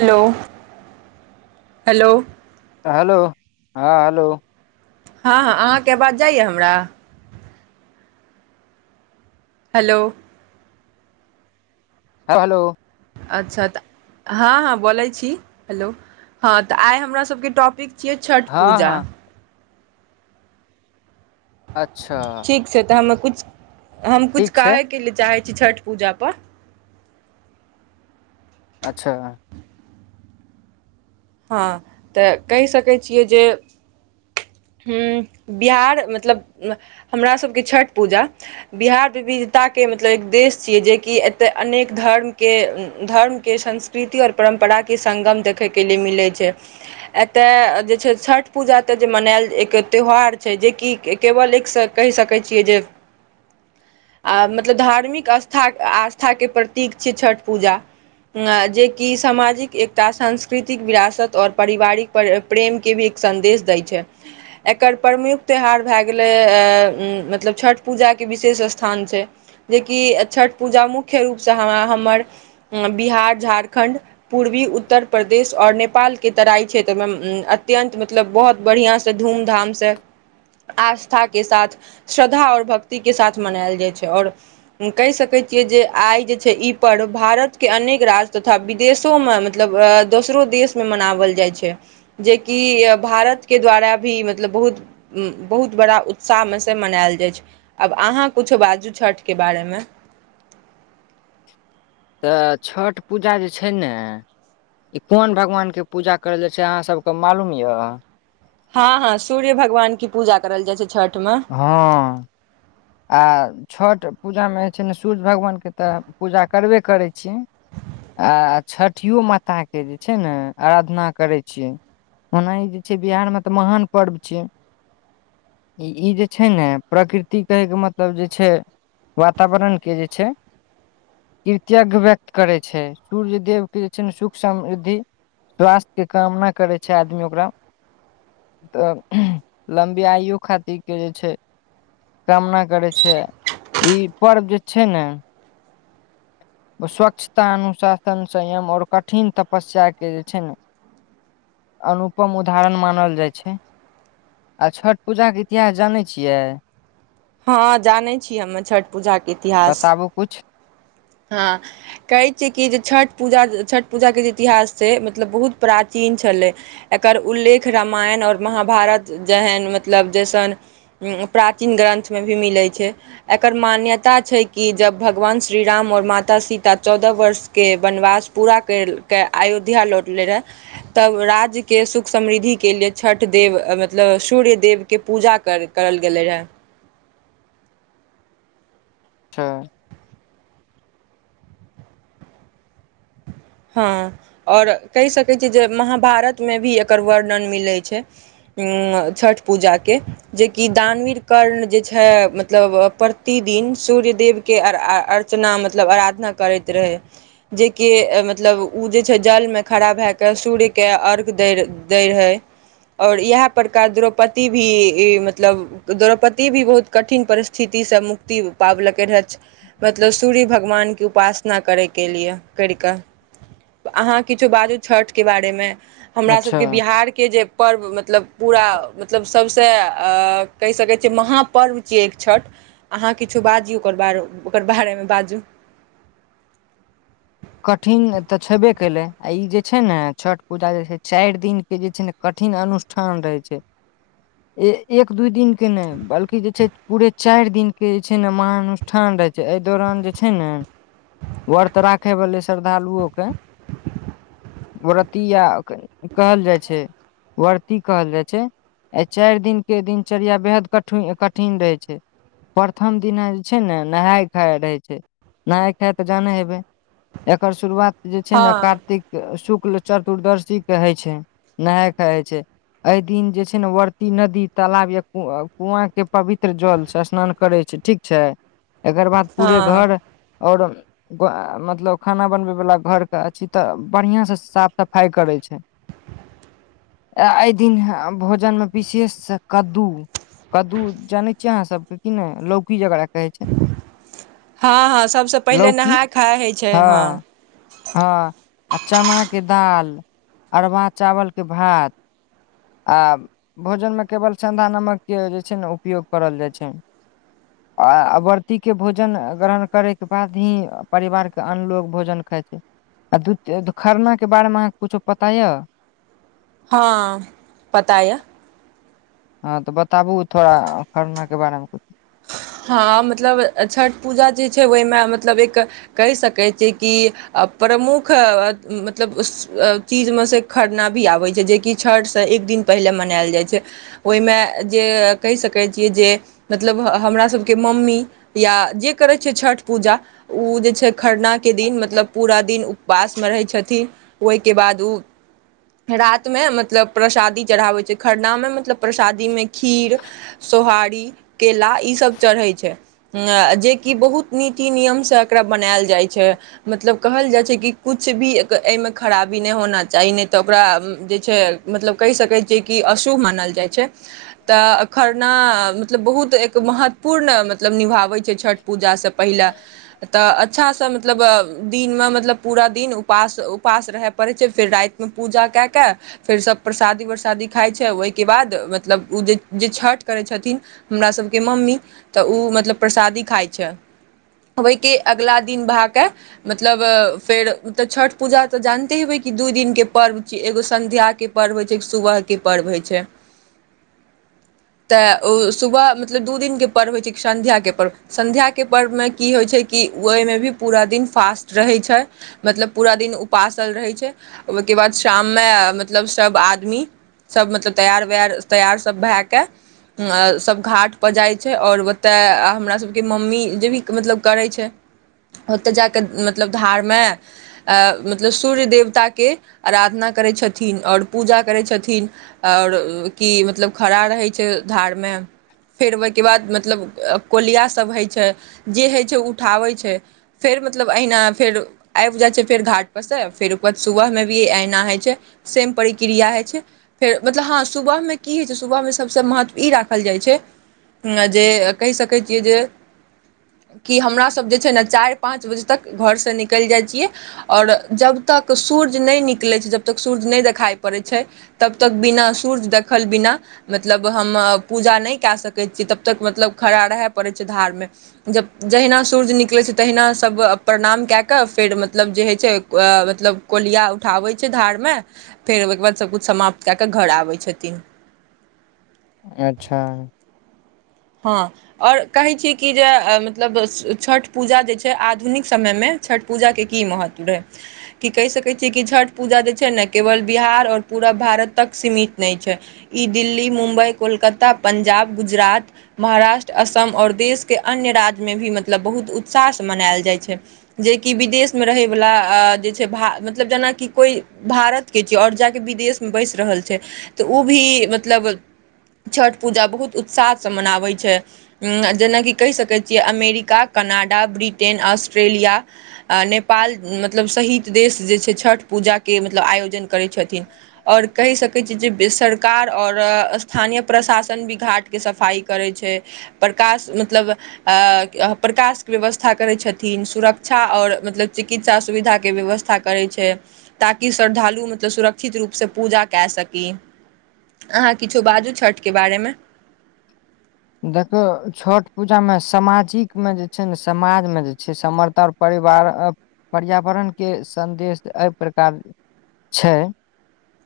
Hello hello hello हँ hello हँ अहाँके आबाज जाइया हमरा हेलो हऽ हेलो अच्छा तऽ हँ हँ बोलैय छी हेलो हँ तऽ आइ हमरा सबके टॉपिक छियौ छठ हँ पूजा हँ अच्छा ठीक छै तऽ हम किछ हम किछ ठीक छै कहैके ल लेल चाहै छी छठि पूजा पर अच्छा हँ तऽ कहि सकैय छियै जे हू बिहार मतलब हमरा सबके छठि पूजा बिहार विविधता के मतलब एक देश छियै जेकि एतय अनेक धर्मके धर्मके संस् कृति आओर परम्परा के संगम देखैके लिए मिलै छै एतय जे छै छठ पूजा तऽ जे मनायल एक त्यौहार छै जेकि केवल एकसँ कहि सकैत छियै जे आ मतलब धार्मिक अस्था आस्था के प्रतीक छै छठ पूजा जे कि सामाजिक एकता संस् पृतिक विरासत और परिवारिक प्रेम के भी एक संदेश दैय छ्य एकर प्रमुख त्यौहार भए गेलै मतलब छठ पूजाके विशेष स्थान छै जे कि छठ पूजा मुख्य रूपसँ हमरा हमर बिहार झारखण्ड पूर्वी उत्तर प्रदेश आओर नेपालके तराई क्षेत्रमे अत्यंत मतलब बहुत बढ़िआँ सँ धूमधाम से आस्था साथ श्रद्धा ओर भक्ति के साथ मनायल जाइत छै ओर कहि सके छिये जे आइ जे छै ई पर्व भारत के अनेक राज्य तथा विदेशो में मतलब दोसरो देश में मनाओल जाइत छै जे कि भारत के द्वारा भी मतलब बहुत बहुत बड़ा उत्साह मे से मनाल जाइ छै आब अहाँ किछो बाजू छठ के बारे मे तऽ छठ पूजा जे छै ने। कोन भगवान के पूजा करल जाय छनि अहा सब के मालूम ये हँ हँ सूर्य भगवान के पूजा करल जाइ छै छठ मे हँ। आ छठ पूजा मे जे छै ने सूर्य भगवानके तऽ पूजा करबे करै छिये आ छठिओ माताके जे छै ने आराधना करै छिये ओना ई जे छै बिहार मे तऽ महान पर्व छै ई जे छै ने प्रकृतिक कहैके मतलब जे छै वातावरण के जे छै कृतज्ञ व्यक्त करै छै सूर्य देव के जे छै सुख समृद्धि स्वास्थ्य के कामना करै छै आदमी ओकरा तऽ लम्बी आयु खातिर के जे छै कामना करै छै ई पर्व जे छै ने। स्वच्छता अनुशासन संयम ओर कठिन तपस्या के जे छै ने अनुपम उदाहरन मानल जाइ छै। छठ पूजा के इतिहास जानै छियै हँ जानै छी हम छठ पूजा के इतिहास बताबू कुछ हँ। कहै छियै कि जे छठ पूजा छठ पूजाके जे इतिहास छै मतलब बहुत प्राचीन छलै एकर उल्लेख रामायण ओर महाभारत जेहन मतलब जइसन प्राचीन ग्रन्थ मे भी मिले छै एकर मान्यता छै कि जब भगवान श्रीराम और माता सीता चौदह वर्ष मे के वनवास पूरा केर कऽ अयोध्या लौटलै रहै तब राज्यके सुख समृद्धिके लिए छठ देव मतलब सूर्य देवके पूजा करैत करल गेलै रहै। अच्छा [inaudible] हँ और केह सकैत छी जे महाभारत मे भी एकर वर्णन मिलैत छै। हम छठि पूजा के जे कि दानवीर कर्ण जे छै मतलब प्रतिदिन सूर्य देेव के के अर्चना मतलब आराधना करैत रहै जेकि मत मतलब ओ जे छै जलमे खड़ा भए कऽ सूर्यके अर्क दै दैत रहै। और इएह प्रकार द्रौपदी भी मतलब द्रौपदी भी बहुत कठिन परिस्थिति सँ मुक्ति पाबैलेके ने छल मतलब सूर्य भगवान के उपासना करै के लियै केर कऽ अहाँ किछो बाजू छठ के बारे मे हमरा अच्छा सबके बिहारके जे पर्व मतलब पूरा मतलब सबसे अ कहि सकै छियै महापर्व छियै एक छैठ अहाँ किछो बाजू ओकर, ओकर बारे मे बाजू कठिन तऽ छेबे कलै आ ई जे छै ने छठ पूजा जे छै चार दिन के जे छै ने कठिन अनुष्ठान रहै छै। एक दू दिन के ने बल्कि जे छै पूरे चार दिन के जे छै ने महानुश ठान रहै छै अय दौरान जे छै ने व्रत राखे वाले श्रद्धालुओ के व्रती या कहल जाइ छै व्रती कहल जाइ छै। एहि चार दिन के दिनचर्या बेहद कठिन कठिन रहै छै प्रथम दिन जे छै ने नहाय खाय रहै छै नहाय खाय ते जनै हेबै एकर शुरुआत जे छै ने हँ कार्तिक शुक्ल चतुर्शी के होइ छै नहाय खाइ होइ छै अय दिन जे छै ने वर्ती नदी तालाब या कु कुआं के पवित्र जल से स्नान करे छै ठीक छै एकर बाद पूरे हँ घर ओर मे तो खाना बनबै वला घरके अछे तऽ बढ़िआँ सँ साफ सफाइ करै छै ये दिन भोजन मे विशेष से कद्दू कद्दू जानै छियै अहाँ सबके कि नै लौकी जकरा कहे हँ हँ सबसे पहिले लौकी नहाय खाय हइ छै हाँ हँ हँ चनाके दाल अरबा चावलके भात आब भोजनमे केवल संधा नमकके जे छै ने उपयोग करल जाइत छै आ व्रती के भोजन ग्रहण करे के बाद ही परिवार के अन्य लोग भोजन खाइते आ दू खरना के बारे मे अहाँके कुछो पता यो हँ पता यो हँ तऽ बताबु थोड़ा खरना के बारे मे हँ मतलब छठ पूजा जे छै ओहिमे मतलब एक कहि सकैत छिय कि अ प्रमुख मतलब चीज मे सँ खरना भी आबै छै जेकि छठसँ एक दिन पहिले मनैल जाइ छै। ओइमे जे कहि सकै छियै जे मतलब हमरा सबके मम्मी या जे करै छै छठ पूजा ऊ जे छै खरनाके दिन मतलब पूरा दिन उपवासमे रहै छथिन। ओइके बाद रातमे मतलब प्रसादी चढ़ाबै छै खरनामे मतलब प्रसादीमे खीर सोहारी केला ई सभ चढ़ै छै जेकि बहुत नीति नियम से एकरा बनैल जाइ छै मतलब कहल जाइ छै कि कुछ भी एक अइमे खराबी नै होना चाही नहि तऽ ओकरा मतलब कहि सकै छिये कि अशुभ मानल जाइ छै तऽ खरना मतलब बहुत एक महत्वपूर्ण मतलब निभाबै छै छठ पूजासँ पहिले। तऽ अच्छा से मतलब दिनमे मतलब पूरा दिन उपास उपास रहय पड़ैत छै फेर राइत पूजा कए क सब प्रसादी वरसादी खाइ छै ओइके बाद मतलब ओ जे जे छठ करै छथिन हमरा सबके मम्मी तऽ ऊ मतलब प्रसादी खाइ छै। ओइके अगिला दिन भऽ कऽ मतलब फेर तऽ छठ पूजा तऽ जानते हेबै कि दूइ दिनके पर्व छिये एगो सन्ध्या के पर्व होइ छै एक सुबहके पर्व होइ छै तै सुबह मतलब दू दिनके पर्व होइ छै सध्याके सन्ध्या के पर्वमे की होइ छै कि ओइमे भी पूरा दिन फास्ट रहै छै मतलब पूरा दिन उपासल रहै छै ओइ के बाद शाममे मतलब सभ आदमी सब मतलब तैयार वैयार तैयार सब भैय कऽ सभ घाट पर जाइ छै और ओतऽ हमरा सभके मम्मी जे भी मतलब करै छै ओतय जा कऽ मतलब धार मे अ मतलब सूर्य देवता के आराधना करै छथिन और पूजा करै छथिन और की मतलब खड़ा रहै छै धार मे। फेर ओइके बाद मतलब कोलिया सभ होइ छै जे होइ छै ओ उठाबै छै। फेर मतलब अहिना फेर आइब जाइ छै फेर घाट पर से फेर ओकर बाद सुबहमे भी अहिना होइ छै सेम प्रक्रिया होइ छै। फेर मतलब हाँ सुबहमे की होइ छै सुबहमे सभसँ महत्व ई राखल जाइ छै छै जे कहि सकै छियै जे कि हमरा सभ जे छै ने चाइर पाँच बजे तक घरसँ निकैल जाइ छियै आओर जब तक सूर्य नै निकलै छै जब तक सूर्य नै देखाइ पड़ै छै तब तक बिना सूर्य देखल बिना मतलब हम पूजा नहि कए सकैत छियै तब तक मतलब खड़ा रहय पड़ै छै धारमे जब जहिना सूर्य निकलै छै तहिना सभ प्रणाम कए कऽ फेर मतलब जे होइ ए-छै मतलब कोलिया उठाबै छै धारमे फेर ओहिके बाद सबकुछ समाप्त कए कऽ घर आबै छथिन अच्छा हाँ आओर कहै छी कि जे मतलब छठ पूजा जे छै आधुनिक समयमे छठ पूजाके की महत्व रहै कि कहि सकै छियै की छठ पूजा जे छै ने केवल बिहार आओर पूरा भारत तक सीमित नहि छै ई दिल्ली मुम्बइ कोलकाता पंजाब गुजरात महाराष्ट्र असम आओर देशके अन्य राज्यमे भी मतलब बहुत उत्साहसँ मनायल जाइ छै जेकि विदेशमे रहैवला आ-अ-जे छै भा- मतलब जेनाकि कोइ भारतके छियै आओर जा कऽ विदेशमे बैसि रहल छै तऽ ओ भी मतलब छठ पूजा बहुत उत्साहसँ मनाबै छै जेनाकि कहि सकै छियै अमेरिका कनाडा ब्रिटेन ऑस्ट्रेलिया आ नेपाल मतलब सहित देश जे छै छठ पूजाके मतलब आयोजन करै छथिन आओर कहि सकैत छी जे सरकार आओर स्थानीय प्रशासन भी घाटके सफाई करै छै प्रकाश मतलब ए-प्रकाशके व्यवस्था करैत छथिन सुरक्षा आओर मतलब चिकित्सा सुविधाके व्यवस्था करै छै ताकि श्रद्धालु मतलब सुरक्षित रूप स पूजा केए सकी अहाँ किछो बाजू छठके बारेमे देखियौ छठ पूजामे समाजिकमे जे छै ने समाजमे जे छै समर्थ आओर परिवार पर्यावरणके संन्देश एहि प्रकार छै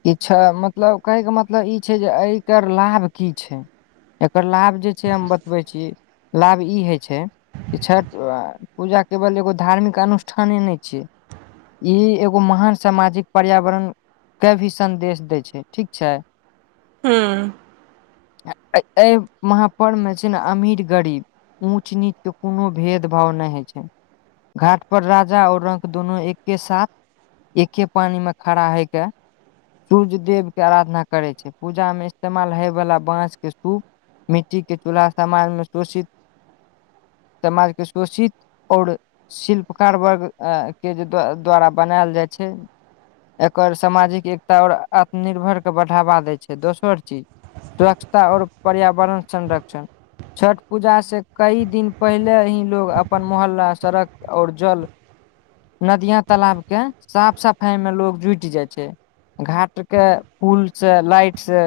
किछ मतलब कहैके मतलब ई छै जे एकर लाभ की छै एकर लाभ जे छै हम बतबै छी लाभ ई होइ छै ई छठ पूजा केवल एगो धार्मिक अनुष्ठाने ने छै ई एगो महान सामाजिक पर्यावरण के भी सदेश देै छै ठीक छै हूँ आ-ए-एहि महा पर्वमे छै ने अमीर गरीब ऊंच नीच के कोनो भेद भाव नहि होइ छै घाट पर राजा आओर रंक दुनू नो एके साथ एके पानीमे खड़ा हयके सूर्य देव के आराधना करे छै पूजामे इस्तेमाल होय वला बाँसके सूप मिट्टीके चूल्हा समाजमे शोषित समाज के शोषित आओर शिल्पकार वर्ग के जे ऐं द्वारा-द्वारा बनायल जाइ छै एकर सामाजिक एकता आओर आत्मनिर्भर के बढ़ावा दै छै दोसर चीज स्वच्छता आओर पर्यावरण संरक्षण छठ पूजा से कई दिन पहिले ही लोग अपन मोहल्ला आ सड़क आओर जल नदिआर तालाब के साफ सफाई मे लोग जुट जाइ छै घाटके पुल से लाइट से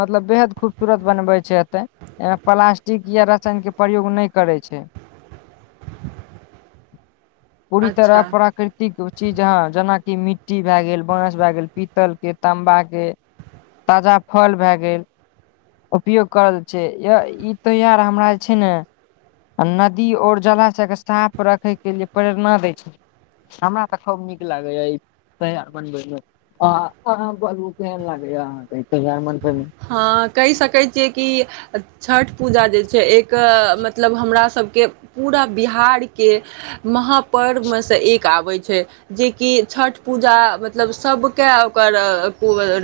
मतलब बेहद खूब तुरत बनबै छै एते एहिमे प्लास्टिक या रसायनके प्रयोग नहि करै छै [unintelligible] पुरी तरह अच्छा प्राकृ- की कहु चीज हाँ जेनाकि मिट्टी भए गेल बाँस भए गेल पीतल के ताम्बा के ताजा फल भए गेल उपयोग करल छै य ई तोयार हमरा जे छै ने नदी और जलाशयके सांप रखै के लिए प्रेरणा दै छै हमरा त खूब नीक लागै या इ तां अपन बिजनेस आँ-आँ बनबु केहन लागे या अहाँके डायमंड बनबै मे हाँ कहि सकै छियै कि छठि पूजा जे छै एक मतलब हमरासभके पूरा बिहारके महापर्वमे सँ एक आबै छै जेकि छठि पूजा मतलब सभके ओकर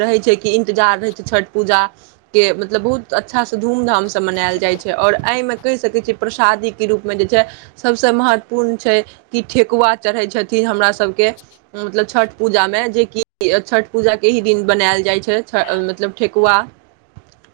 रहैत छै कि इन्तजार रहैत छै छठि पूजा के मतलब बहुत अच्छासँ धूम धामसँ मनायल जाइ छै आओर एहिमे कहि सकै छियै प्रसादीके रूपमे जे छै सबसँ महत्वपूर्ण छै कि ठेकुआ चढ़ै छथिन हमरा सब सबके मतलब छठ पूजामे जेकि छठ पूजा के ही दिन बनायल जाय छै की छे मतलब ठेकुआ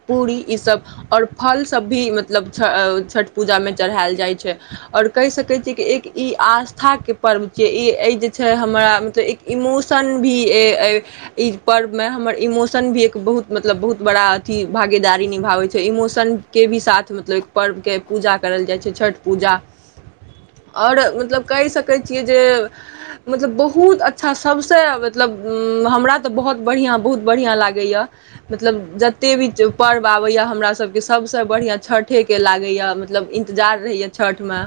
पूरी ई सब आओर फल सभ भी मतलब छ-छठि पूजामे चढ़ाएल जाइ छै आओर कहि सकै छियै कि एक ई आस्थाके पर्व छियै ई जे छै हमरा मतलब एक इमोशन भी ऐ-ई पर्वमे हमर इमोशन भी एक बहुत मतलब बहुत बड़ा अथी भागेदारी निभाबै छै इमोशनके भी साथ मतलब एक पर्वके पूजा करल जाइ छै छठ पूजा आओर मतलब कहि सकै छियै जे मतलब बहुत अच्छा सभसँ मतलब हमरा त बहुत बढ़ियाँ बहुत बढ़ियाँ लागै आ मतलब जतेक भी पर्व आबै या हमरा सभके सभसँ बढ़ियाँ छठेके के लागैए मतलब इन्तजार रहै या छठमे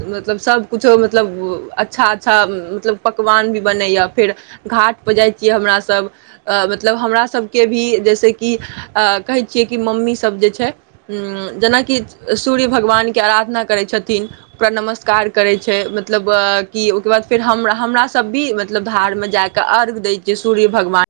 मतलब सभ कुछो मतलब अच्छा अच्छा मतलब पकवान भी बनै या फेर घाटपर जाइ छियै हमरा सभ मतलब हमरा सभ के भी जैसे की अ- कहै छियै कि मम्मी सभ जे छै हूँउं जेनाकि सूर्य भगवानके आराधना करै छथिन पर नमस्कार करै छै मतलब कि ओकर बाद फेर हम हमरासभ भी मत- -लब धारमे जाक अर्घ दै छियै सूर्य भगवान